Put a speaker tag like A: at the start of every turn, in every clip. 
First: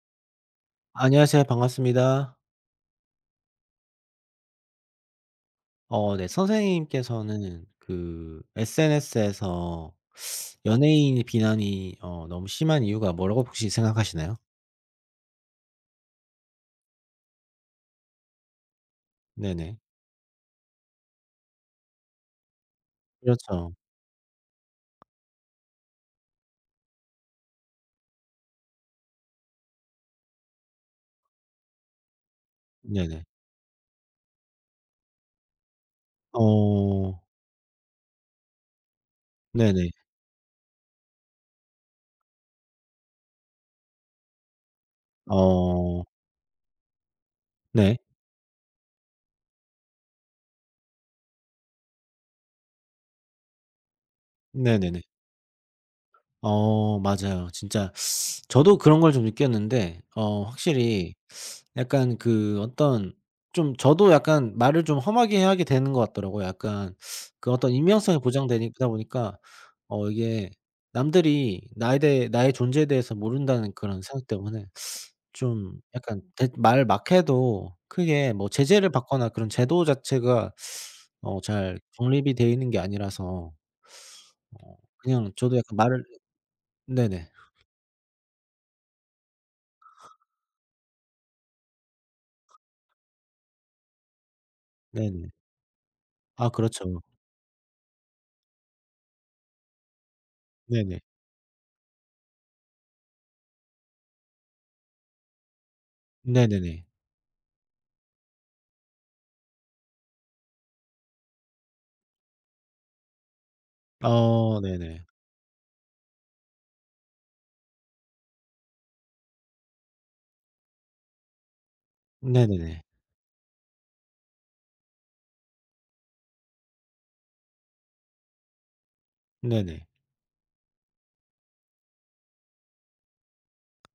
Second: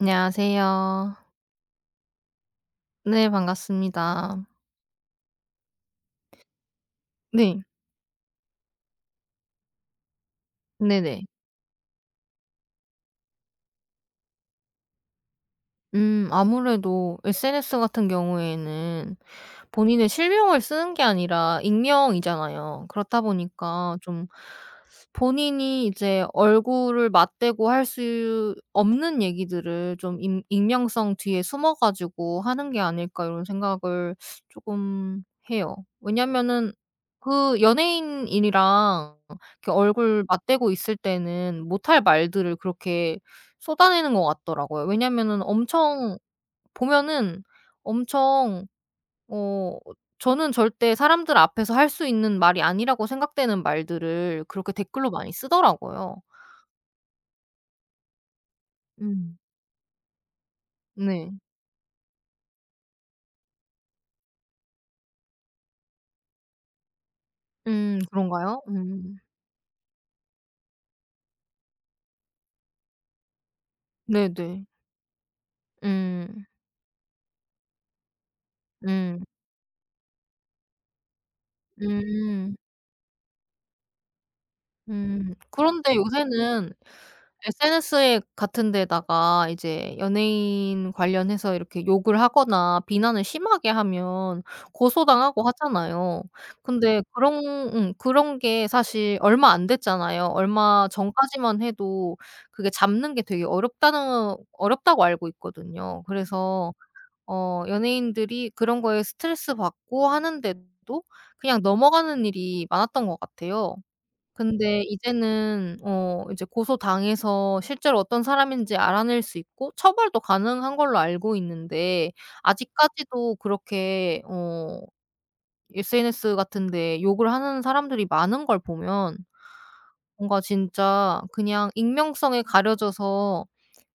A: 안녕하세요.
B: 안녕하세요. 반갑습니다.
A: 네. 반갑습니다.
B: 네,
A: 네.
B: 선생님께서는 그 SNS에서 연예인
A: 네네.
B: 비난이 너무 심한 이유가 뭐라고 혹시 생각하시나요?
A: 아무래도 SNS 같은 경우에는
B: 네네.
A: 본인의 실명을 쓰는 게 아니라 익명이잖아요. 그렇다
B: 그렇죠.
A: 보니까 좀 본인이 이제 얼굴을 맞대고 할 수 없는 얘기들을 좀 익 '익명성 뒤에 숨어 가지고 하는 게 아닐까.'
B: 네네.
A: 이런 생각을 조금 해요. 왜냐면은
B: 어
A: 그 연예인이랑 이렇게
B: 네네.
A: 얼굴 맞대고 있을 때는 못할 말들을 그렇게 쏟아내는 것 같더라고요. 왜냐면은
B: 어
A: 엄청 보면은
B: 네.
A: 엄청 어 저는 절대 사람들 앞에서 할 수 있는 말이 아니라고 생각되는 말들을 그렇게
B: 네네네.
A: 댓글로 많이 쓰더라고요.
B: 맞아요. 진짜 저도 그런 걸 좀
A: 음.
B: 느꼈는데 확실히
A: 네.
B: 약간 그 어떤, 좀 저도 약간 말을 좀 험하게 하게 되는 것 같더라고요. 약간 그 어떤 익명성이
A: 그런가요?
B: 보장되다
A: 음.
B: 보니까 이게 남들이 나에 대해 나의 존재에 대해서 모른다는 그런 생각
A: 네네.
B: 때문에 좀 약간
A: 음.
B: 대 말막 해도 크게 뭐 제재를
A: 음.
B: 받거나 그런 제도 자체가 잘 정립이 되어
A: 음.
B: 있는 게 아니라서 그냥
A: 음.
B: 저도 약간
A: 그런데
B: 말을.
A: 요새는
B: 네네.
A: SNS 같은 데다가 이제 연예인 관련해서 이렇게 욕을 하거나 비난을 심하게 하면
B: 네네.
A: 고소당하고 하잖아요.
B: 아
A: 근데
B: 그렇죠.
A: 그런 게 사실 얼마 안 됐잖아요. 얼마
B: 네네.
A: 전까지만 해도 그게 잡는 게 되게 어렵다는 어렵다고 알고 있거든요. 그래서
B: 네네네.
A: 연예인들이 그런 거에 스트레스받고 하는데도 그냥 넘어가는 일이 많았던 것 같아요. 근데
B: 네네.
A: 이제는 이제 고소당해서 실제로 어떤 사람인지 알아낼 수 있고 처벌도 가능한 걸로 알고 있는데
B: 네네네.
A: 아직까지도 그렇게 SNS 같은 데 욕을 하는 사람들이 많은 걸 보면
B: 네네.
A: 뭔가 진짜 그냥 익명성에 가려져서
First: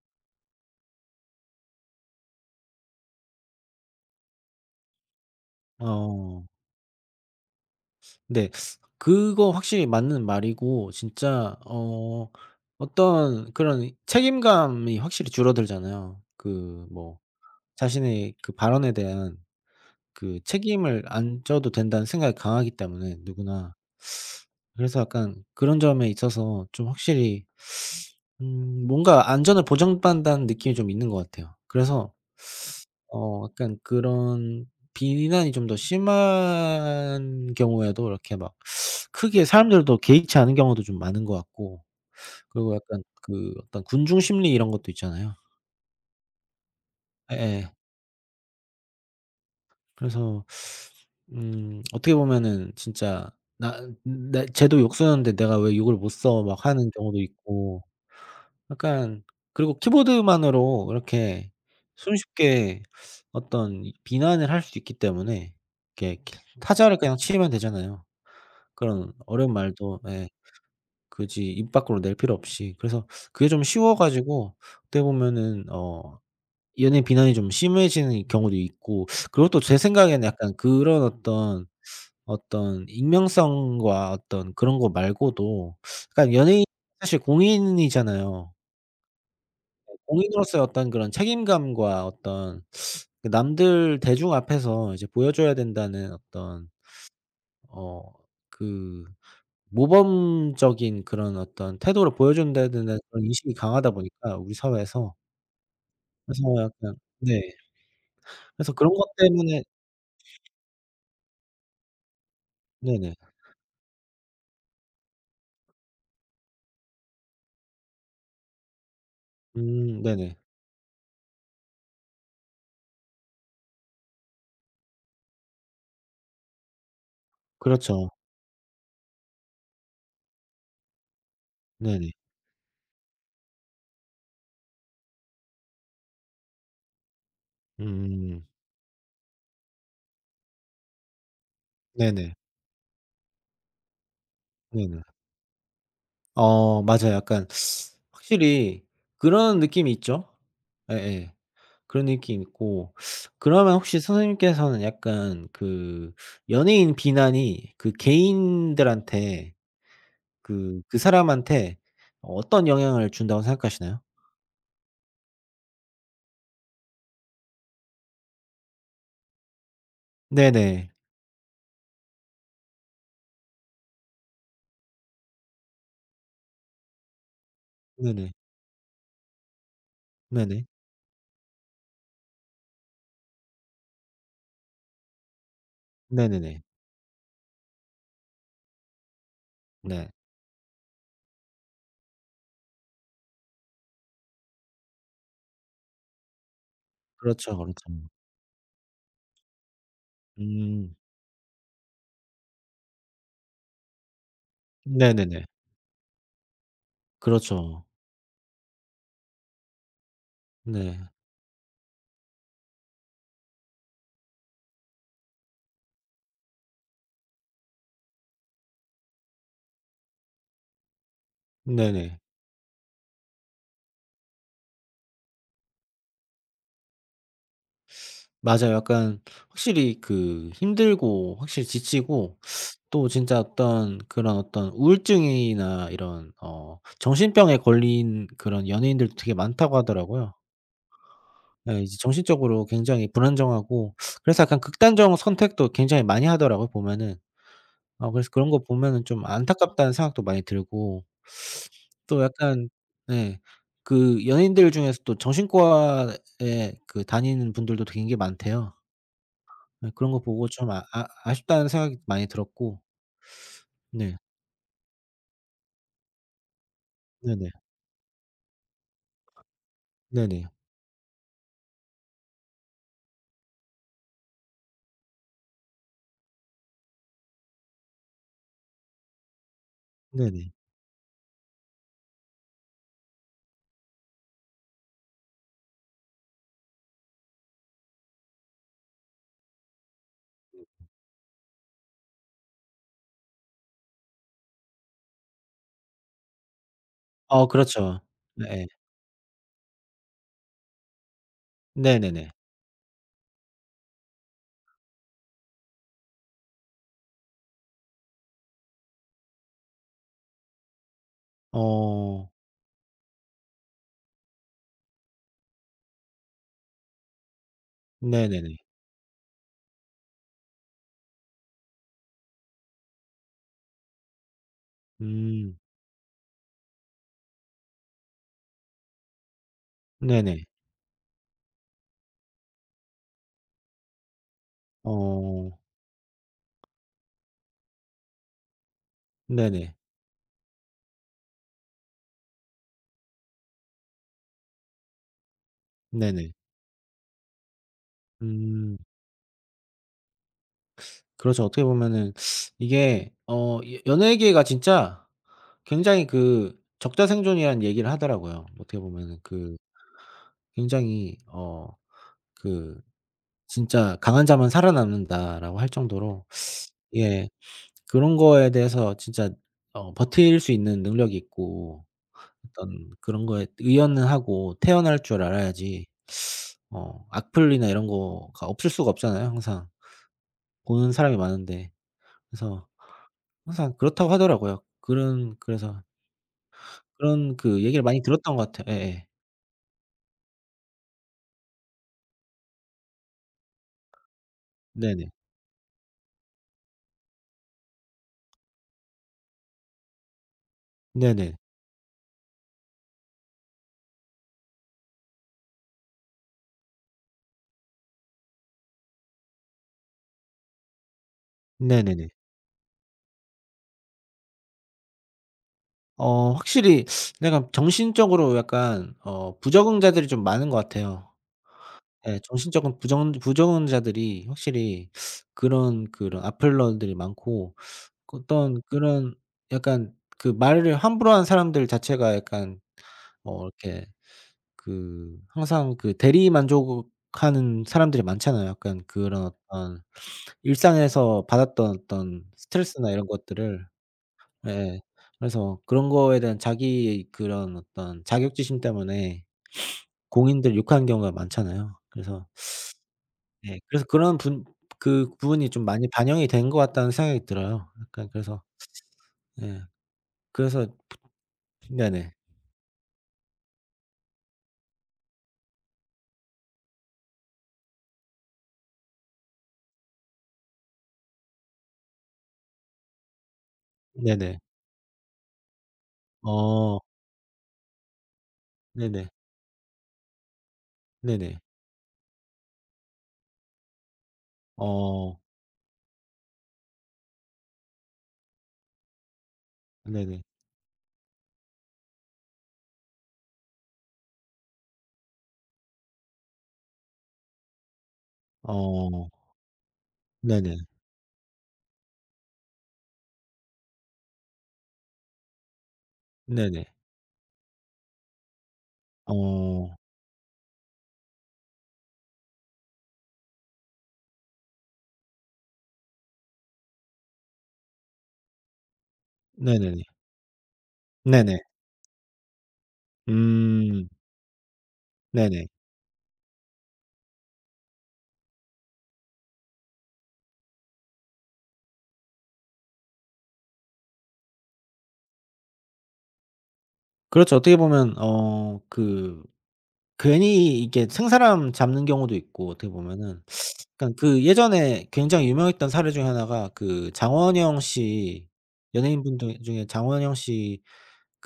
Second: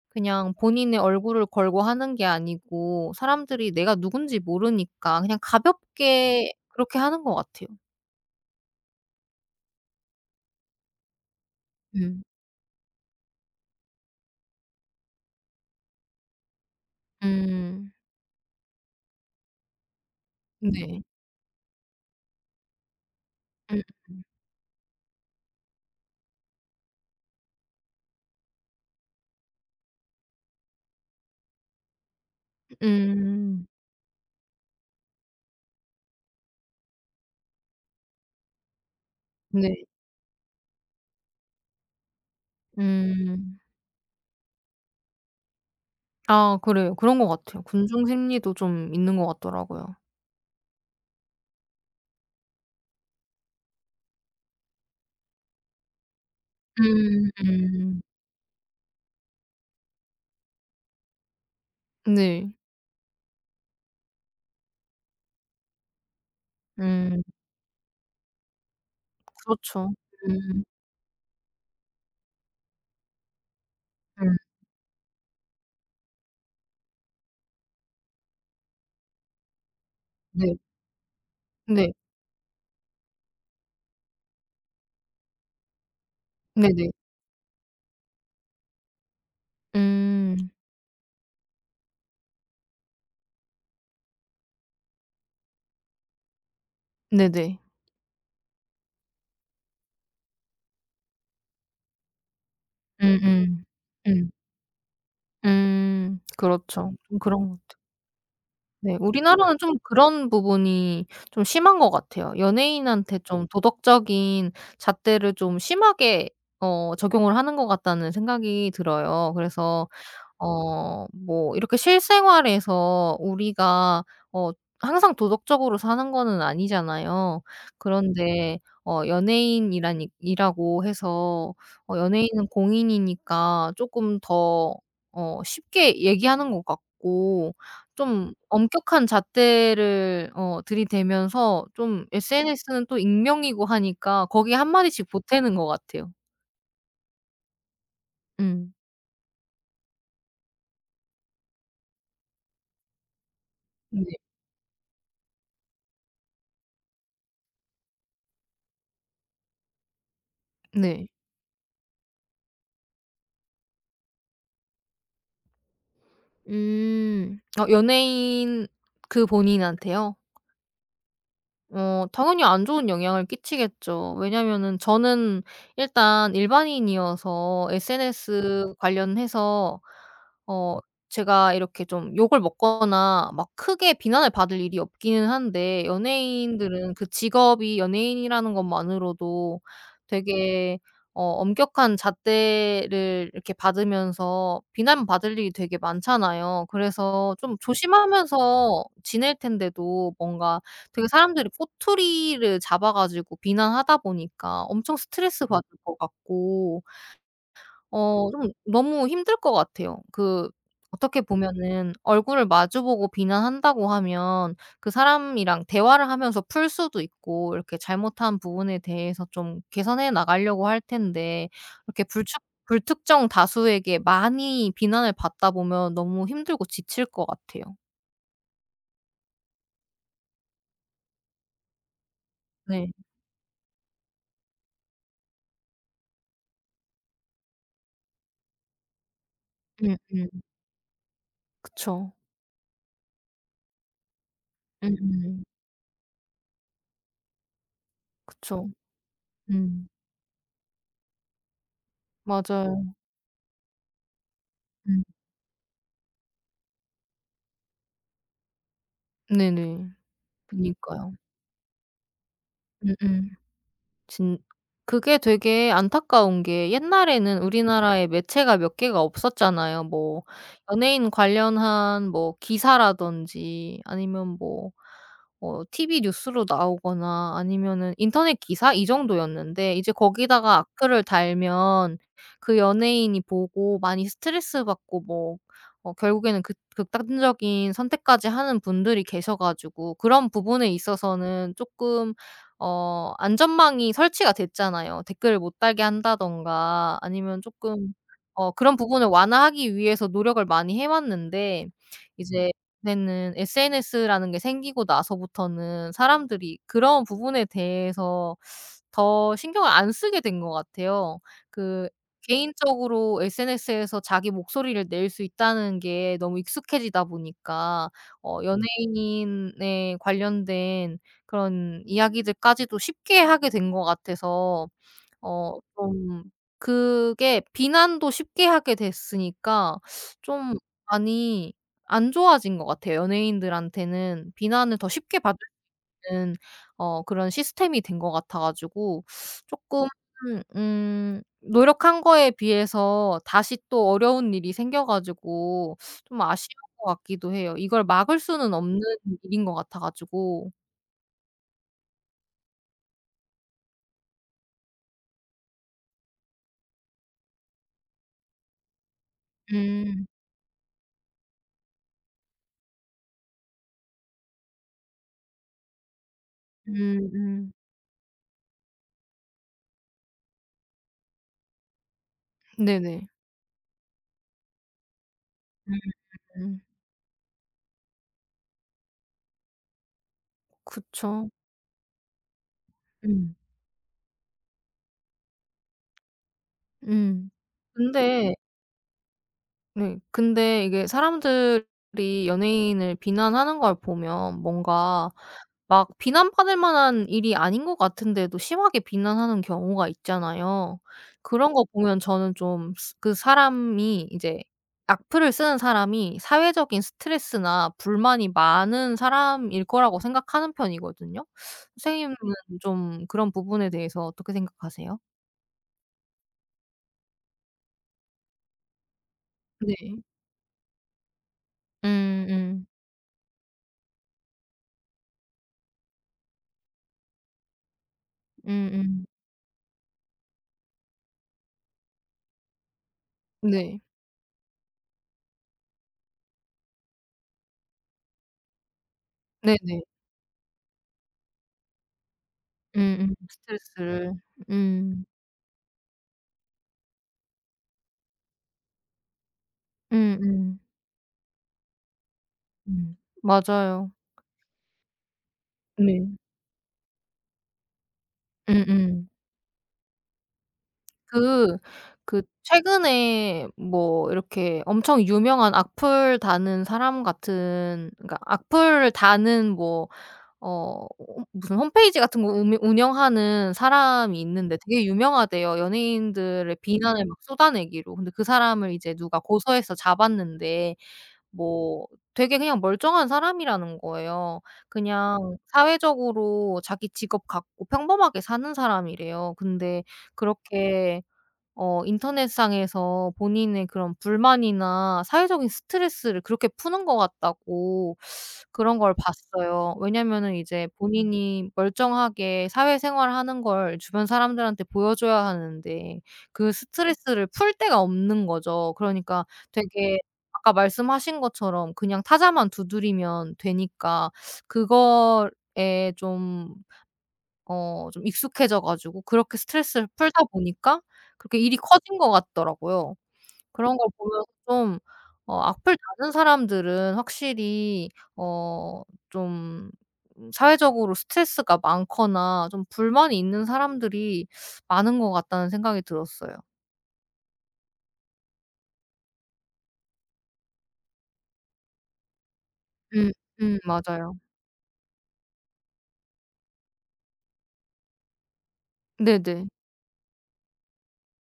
A: 그냥 본인의 얼굴을 걸고 하는 게 아니고 사람들이 내가 누군지 모르니까 그냥
B: 어.
A: 가볍게 그렇게 하는 것 같아요.
B: 네. 그거 확실히 맞는 말이고, 진짜
A: 음.
B: 어떤 그런 책임감이 확실히 줄어들잖아요. 그 뭐
A: 음.
B: 자신의 그 발언에 대한 그 책임을
A: 네.
B: 안 져도 된다는 생각이 강하기 때문에, 누구나.
A: 음
B: 그래서 약간 그런 점에 있어서 좀 확실히 뭔가 안전을 보장받는다는 느낌이 좀 있는 것 같아요. 그래서
A: 음.
B: 약간 그런 비난이 좀 더 심한 경우에도 이렇게 막 크게
A: 네.
B: 사람들도 개의치 않은 경우도 좀 많은 것 같고, 그리고 약간 그
A: 음.
B: 어떤 군중 심리 이런 것도 있잖아요.
A: 아 그래요. 그런 것 같아요.
B: 예예.
A: 군중 심리도 좀 있는 것 같더라고요.
B: 그래서 어떻게 보면은 진짜 나 쟤도 욕 쓰는데 내가 왜 욕을 못 써 막 하는 경우도
A: 음
B: 있고,
A: 음.
B: 약간 그리고 키보드만으로 이렇게
A: 네.
B: 손쉽게 어떤 이 비난을 할 수 있기 때문에, 이렇게 키 타자를 그냥
A: 음
B: 치면 되잖아요. 그런 어려운
A: 그렇죠.
B: 말도, 예,
A: 음
B: 굳이 입 밖으로 낼 필요 없이. 그래서 그게 좀 쉬워
A: 음
B: 가지고 어떻게 보면은 연예인 비난이 좀 심해지는 경우도 있고, 그리고 또 제 생각에는
A: 네.
B: 약간 그런 어떤,
A: 네.
B: 어떤 익명성과 어떤 그런 거 말고도, 그러니까 연예인
A: 네네.
B: 사실 공인이잖아요.
A: 음
B: 공인으로서의 어떤 그런 책임감과 어떤 그 남들 대중 앞에서 이제 보여줘야 된다는 어떤
A: 네네.
B: 어 그 모범적인 그런 어떤 태도를 보여준다는 그런 인식이
A: 음음.
B: 강하다
A: 음.
B: 보니까 우리 사회에서. 그래서
A: 그렇죠.
B: 약간
A: 좀
B: 네.
A: 그런 것 같아요.
B: 그래서 그런
A: 네.
B: 것
A: 우리나라는
B: 때문에.
A: 좀 그런 부분이 좀 심한 것 같아요.
B: 네네.
A: 연예인한테 좀 도덕적인 잣대를 좀 심하게 적용을 하는 것 같다는 생각이 들어요. 그래서
B: 네네.
A: 뭐 이렇게 실생활에서 우리가 어 항상 도덕적으로 사는 거는 아니잖아요.
B: 그렇죠.
A: 그런데 어 연예인이라니 이라고 해서
B: 네네.
A: 연예인은 공인이니까 조금 더 쉽게 얘기하는 것 같고 좀
B: 음.
A: 엄격한 잣대를 들이대면서 좀
B: 네네.
A: SNS는 또 익명이고 하니까 거기에
B: 네네.
A: 마디씩 보태는 것 같아요.
B: 맞아요. 약간
A: 음.
B: 확실히 그런 느낌이 있죠. 예예. 그런 느낌이 있고. 그러면 혹시
A: 네.
B: 선생님께서는 약간 그 연예인 비난이 그 개인들한테, 그
A: 네.
B: 사람한테 어떤 영향을 준다고 생각하시나요?
A: 음. 연예인 그 본인한테요?
B: 네네.
A: 당연히 안 좋은 영향을 끼치겠죠. 왜냐면은 저는 일단 일반인이어서
B: 네네.
A: SNS 관련해서
B: 네네.
A: 어 제가 이렇게 좀 욕을 먹거나 막 크게 비난을 받을 일이 없기는 한데
B: 네네네.
A: 연예인들은 그 직업이 연예인이라는 것만으로도
B: 네.
A: 되게 엄격한 잣대를 이렇게 받으면서 비난받을 일이 되게 많잖아요. 그래서 좀
B: 그렇죠, 그렇죠.
A: 조심하면서 지낼 텐데도 뭔가
B: 음.
A: 되게 사람들이 꼬투리를 잡아 가지고 비난하다 보니까 엄청 스트레스
B: 네네네.
A: 받을 것 같고
B: 그렇죠.
A: 좀 너무 힘들 것 같아요. 그
B: 네.
A: 어떻게 보면은 얼굴을 마주 보고 비난한다고 하면 그 사람이랑 대화를 하면서 풀 수도 있고 이렇게 잘못한 부분에 대해서 좀 개선해 나가려고 할 텐데 이렇게
B: 네네.
A: 불축 불특정 다수에게 많이 비난을 받다 보면 너무 힘들고 지칠 것 같아요.
B: 맞아요. 약간 확실히 그 힘들고, 확실히 지치고,
A: 네.
B: 또 진짜 어떤 그런 어떤 우울증이나 이런 정신병에 걸린 그런 연예인들도 되게 많다고 하더라고요.
A: 음음.
B: 예, 이제
A: 그쵸.
B: 정신적으로 굉장히 불안정하고, 그래서 약간 극단적
A: 음음.
B: 선택도 굉장히 많이 하더라고요, 보면은. 그래서 그런 거
A: 그쵸.
B: 보면은 좀
A: 음.
B: 안타깝다는 생각도 많이 들고, 또 약간,
A: 맞아요.
B: 네, 그 연예인들 중에서
A: 음.
B: 또 정신과에 그 다니는 분들도 되게 많대요.
A: 네네.
B: 예, 그런 거 보고 좀
A: 그니까요.
B: 아쉽다는 생각이 많이 들었고.
A: 음음.
B: 네.
A: 진 그게 되게 안타까운 게 옛날에는
B: 네네.
A: 우리나라에 매체가 몇 개가 없었잖아요. 뭐
B: 네네.
A: 연예인 관련한 뭐 기사라든지 아니면 뭐 TV 뉴스로 나오거나 아니면은 인터넷 기사 이 정도였는데 이제
B: 네네.
A: 거기다가 악플을 달면 그 연예인이 보고 많이 스트레스받고 뭐 결국에는 극 극단적인 선택까지 하는 분들이 계셔 가지고 그런 부분에 있어서는 쪼끔 안전망이 설치가 됐잖아요. 댓글을 못 달게 한다던가 아니면
B: 어
A: 조금
B: 그렇죠. 네.
A: 그런 부분을 완화하기 위해서 노력을 많이 해 왔는데
B: 네네네.
A: 이제 이제는 SNS라는 게 생기고 나서부터는 사람들이 그런 부분에 대해서 더 신경을 안 쓰게 된 것 같아요. 그
B: 어.
A: 개인적으로 SNS에서 자기 목소리를 낼 수 있다는 게 너무 익숙해지다 보니까
B: 네네네.
A: 연예인에 관련된 그런 이야기들까지도 쉽게 하게 된 것 같아서
B: 음.
A: 좀 그게 비난도 쉽게 하게 됐으니까
B: 네네.
A: 좀 많이 안 좋아진 것 같아요. 연예인들한테는 비난을 더 쉽게 받을
B: 어.
A: 있는 그런 시스템이 된 것 같아 가지고
B: 네네.
A: 쪼끔 노력한 거에 비해서 다시 또 어려운 일이 생겨 가지고 좀
B: 네네.
A: 아쉬운 것 같기도 해요. 이걸 막을 수는
B: 음.
A: 없는 일인 것 같아 가지고.
B: 그렇죠. 어떻게 보면은 이게 어 여 연예계가 진짜 굉장히 그 적자생존이라는 얘기를 하더라고요. 어떻게 보면은 그
A: 음.
B: 굉장히 그 진짜 "강한 자만 살아남는다."라고 할 정도로. 예,
A: 음음.
B: 그런 거에 대해서 진짜 버틸 수 있는 능력이 있고, 어떤
A: 네네.
B: 그런 거에 의연은 하고 태어날 줄
A: 음.
B: 알아야지.
A: 음.
B: 악플이나 이런 거가 없을 수가 없잖아요, 항상. 보는 사람이
A: 그쵸.
B: 많은데. 그래서
A: 음.
B: 항상 그렇다고 하더라고요. 그런 그래서
A: 음.
B: 그런 그 얘기를 많이
A: 근데
B: 들었던 것 같아요. 예예.
A: 네. 근데 이게 사람들이 연예인을 비난하는 걸 보면 뭔가
B: 네네.
A: 막 비난받을 만한 일이 아닌 것 같은데도 심하게 비난하는 경우가 있잖아요.
B: 네네.
A: 그런 거 보면 저는 좀 그 사람이 이제 악플을 쓰는 사람이 사회적인 스트레스나 불만이 많은 사람일 거라고 생각하는 편이거든요.
B: 네네네.
A: 선생님은 좀 그런 부분에 대해서 어떻게 생각하세요?
B: 확실히 내가 정신적으로 약간
A: 네.
B: 부적응자들이 좀 많은 것 같아요.
A: 음
B: 예.
A: 음.
B: 정신적인 부정 부적응자들이 확실히 그런 악플러들이 많고, 그 어떤
A: 음음.
B: 그런, 약간 그 말을 함부로 하는 사람들 자체가 약간
A: 네.
B: 이렇게 그 항상 그 대리 만족하는 사람들이 많잖아요. 약간 그런
A: 네네.
B: 어떤 일상에서 받았던 어떤 스트레스나 이런
A: 음음.
B: 것들을.
A: 스트레스를.
B: 예.
A: 음.
B: 그래서 그런 거에 대한 자기의 그런 어떤 자격지심 때문에 공인들
A: 음음.
B: 욕하는 경우가 많잖아요. 그래서,
A: 음.
B: 예, 그래서
A: 맞아요.
B: 그런 분 그 부분이 좀 많이
A: 네.
B: 반영이 된 것 같다는 생각이 들어요. 약간 그래서.
A: 음음.
B: 예. 그래서.
A: 그
B: 네네.
A: 그 최근에 뭐 이렇게 엄청 유명한 악플 다는 사람 같은 그러니까 악플을 다는 뭐 어 무슨 홈페이지 같은 거 운 운영하는 사람이
B: 네네.
A: 있는데 되게 유명하대요, 연예인들의
B: 어.
A: 비난을 막 쏟아내기로. 근데 그 사람을 이제
B: 네네.
A: 누가 고소해서 잡았는데
B: 네네.
A: 뭐 되게 그냥 멀쩡한 사람이라는 거예요.
B: 어.
A: 그냥 사회적으로 자기 직업 갖고 평범하게 사는 사람이래요. 근데
B: 네네.
A: 그렇게 인터넷상에서 본인의 그런 불만이나 사회적인 스트레스를 그렇게 푸는 것 같다고 그런 걸
B: 어.
A: 봤어요. 왜냐면은
B: 네네.
A: 이제 본인이 멀쩡하게 사회생활 하는 걸 주변 사람들한테 보여줘야 하는데 그
B: 네네.
A: 스트레스를 풀 데가 없는 거죠. 그러니까
B: 어.
A: 되게 아까 말씀하신 것처럼 그냥 타자만 두드리면 되니까 그거에 좀 익숙해져 가지고 그렇게
B: 네네네.
A: 스트레스를 풀다 보니까 그렇게
B: 네네.
A: 일이 커진 것 같더라고요. 그런 걸
B: 음.
A: 보면서 좀
B: 네네.
A: 악플 다는 사람들은 확실히 어 좀 사회적으로 스트레스가 많거나 좀 불만이 있는 사람들이 많은 것 같다는 생각이 들었어요.
B: 그렇죠. 어떻게 보면 괜히 이게 생사람 잡는 경우도 있고, 어떻게
A: 음
B: 보면은, 그러니까
A: 맞아요.
B: 그 예전에 굉장히 유명했던 사례 중에 하나가 그 장원영 씨, 연예인분 중
A: 네네.
B: 중에 장원영 씨,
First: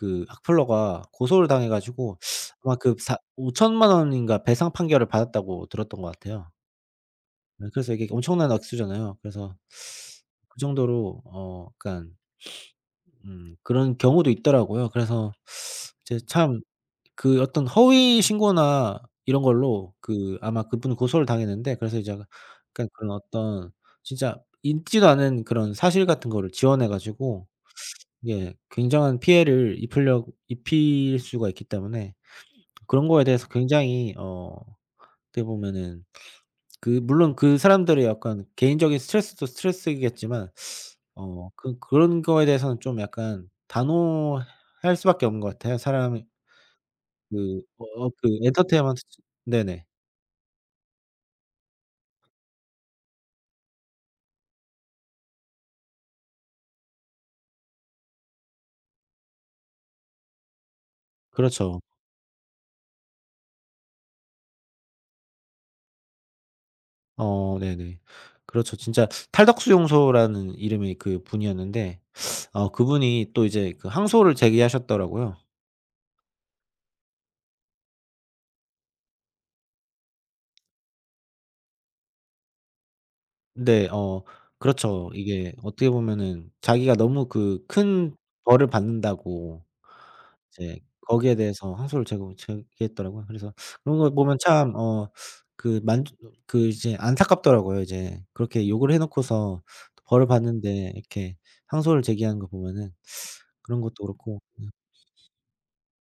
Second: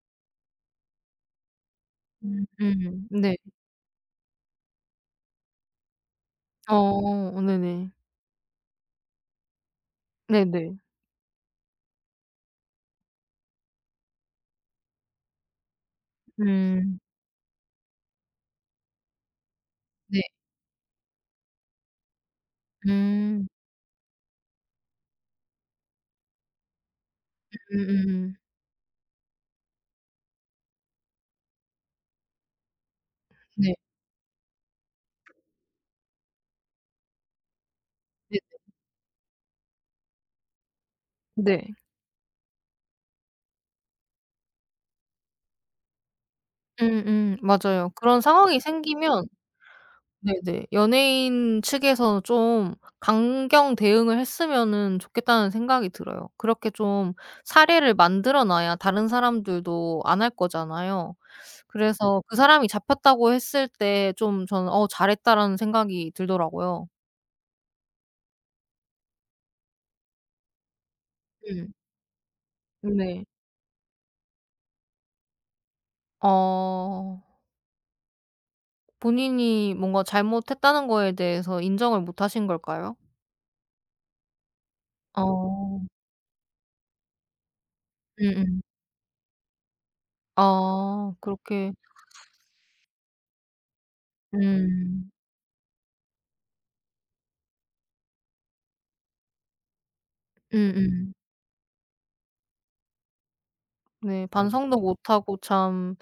B: 그 악플러가 고소를 당해 가지고 아마 그 사
A: 네.
B: 5천만 원인가 배상 판결을 받았다고 들었던 것 같아요.
A: 어
B: 네,
A: 네네.
B: 그래서 이게 엄청난 액수잖아요. 그래서 그
A: 네네.
B: 정도로 약간 그런 경우도 있더라고요. 그래서 이제 참
A: 음
B: 그 어떤 허위 신고나 이런 걸로
A: 네.
B: 그 아마 그분은 고소를 당했는데, 그래서 이제 약간 그런
A: 음.
B: 어떤 진짜 있지도 않은 그런 사실 같은 거를 지원해 가지고
A: 음음음.
B: 이게 굉장한 피해를 입으려 입힐 수가 있기 때문에, 그런 거에 대해서
A: 네.
B: 굉장히 어떻게 보면은 그 물론 그 사람들의
A: 네.
B: 약간 개인적인 스트레스도 스트레스이겠지만,
A: 네.
B: 그 그런 거에 대해서는 좀 약간 단호할 수밖에 없는 것 같아요. 사람이
A: 음음 맞아요. 그런
B: 그
A: 상황이
B: 엔터테인먼트.
A: 생기면
B: 네네.
A: 네네. 연예인 측에서 좀 강경 대응을 했으면은 좋겠다는 생각이 들어요. 그렇게 좀 사례를 만들어 놔야 다른 사람들도 안 할 거잖아요.
B: 그렇죠.
A: 그래서 그 사람이 잡혔다고 했을 때 좀 저는 '어 잘했다.'라는 생각이 들더라고요.
B: 네네. 그렇죠. 진짜 탈덕수용소라는 이름의 그
A: 음.
B: 분이었는데,
A: 네.
B: 그분이 또 이제 그 항소를 제기하셨더라고요.
A: 어. 본인이 뭔가 잘못했다는 거에 대해서 인정을 못 하신 걸까요?
B: 근데 그렇죠. 이게
A: 어.
B: 어떻게 보면은 자기가 너무 그 큰
A: 음음.
B: 벌을 받는다고, 이제
A: 아
B: 거기에
A: 그렇게
B: 대해서 항소를 제고 제기했더라고요. 그래서 그런 걸 보면 참
A: 음.
B: 어 그 만 그 이제 안타깝더라고요. 이제 그렇게 욕을 해 놓고서 벌을 받는데
A: 음음.
B: 이렇게 항소를 제기하는 거 보면은, 그런 것도
A: 네. 음.
B: 그렇고.
A: 반성도 못하고 참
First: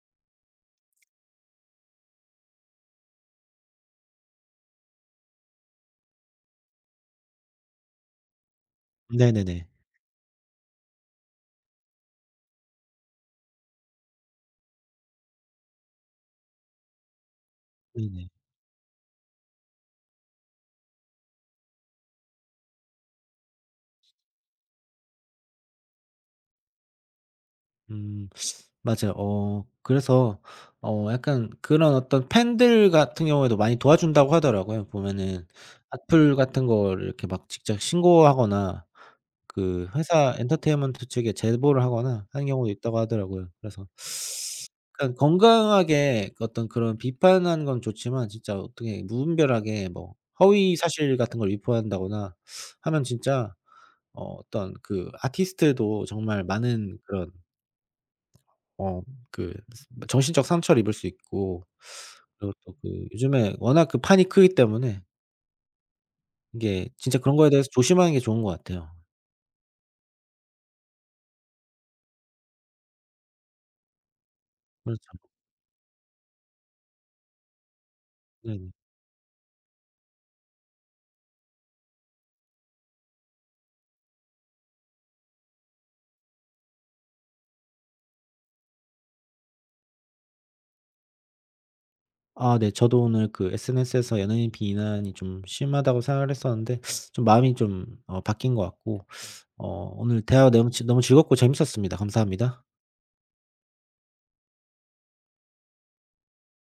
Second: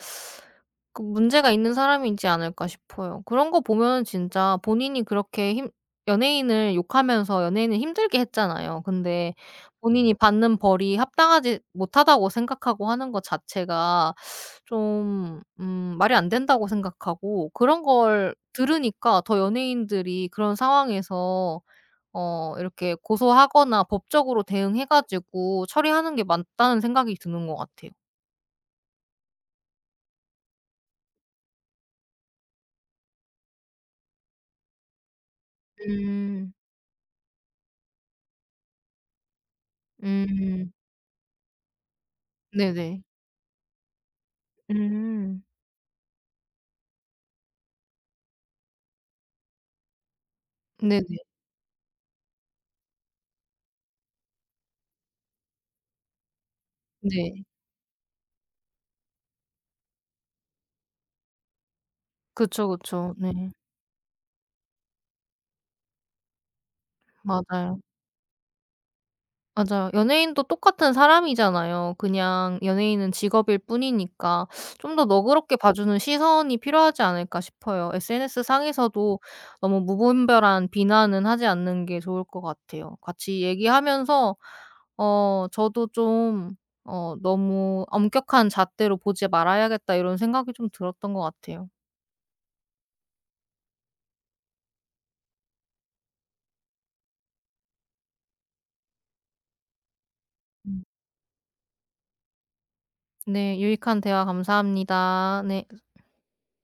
A: 그 문제가 있는 사람이지 않을까 싶어요. 그런 거 보면 진짜 본인이 그렇게 힘 연예인을 욕하면서 연예인을 힘들게 했잖아요. 근데
B: 네네네.
A: 본인이 받는 벌이 합당하지 못하다고 생각하고 하는 것 자체가 좀 말이 안 된다고 생각하고 그런
B: 네네.
A: 걸 들으니까 더 연예인들이 그런 상황에서 이렇게 고소하거나 법적으로 대응해 가지고 처리하는 게 맞다는 생각이 드는 것 같아요.
B: 음 맞아요. 그래서 약간 그런 어떤 팬들 같은 경우에도 많이 도와준다고 하더라고요, 보면은. 악플
A: 음.
B: 같은 거를 이렇게 막 직접 신고하거나 그 회사
A: 음.
B: 엔터테인먼트 측에 제보를 하거나 하는 경우도 있다고
A: 네네.
B: 하더라고요. 그래서 약간
A: 음.
B: 건강하게 그 어떤 그런 비판하는 건 좋지만, 진짜 어떻게 무분별하게 뭐 허위
A: 네네.
B: 사실 같은 걸 유포한다거나 하면 진짜 어떤 그 아티스트도 정말 많은 그런
A: 네.
B: 어 그 정신적 상처를 입을 수 있고, 그리고
A: 그쵸,
B: 또 그
A: 그쵸. 네.
B: 요즘에 워낙 그 판이 크기 때문에 이게 진짜 그런 거에 대해서
A: 맞아요.
B: 조심하는 게 좋은 것 같아요.
A: 맞아요. 연예인도 똑같은 사람이잖아요. 그냥 연예인은 직업일 뿐이니까 좀 더
B: 그렇죠.
A: 너그럽게 봐주는 시선이 필요하지 않을까 싶어요. SNS
B: 네네.
A: 상에서도 너무 무분별한 비난은 하지 않는 게 좋을 것 같아요. 같이 얘기하면서 저도 좀 '너무 엄격한 잣대로 보지 말아야겠다.' 이런 생각이 좀 들었던 것 같아요.
B: 아, 네. 저도 오늘 그 SNS에서 연예인 비난이 좀 심하다고 생각을 했었는데 좀 마음이 좀 바뀐 것 같고, 오늘 대화 너무
A: 음.
B: 즐 너무 즐겁고 재밌었습니다. 감사합니다.
A: 네. 유익한 대화 감사합니다. 네.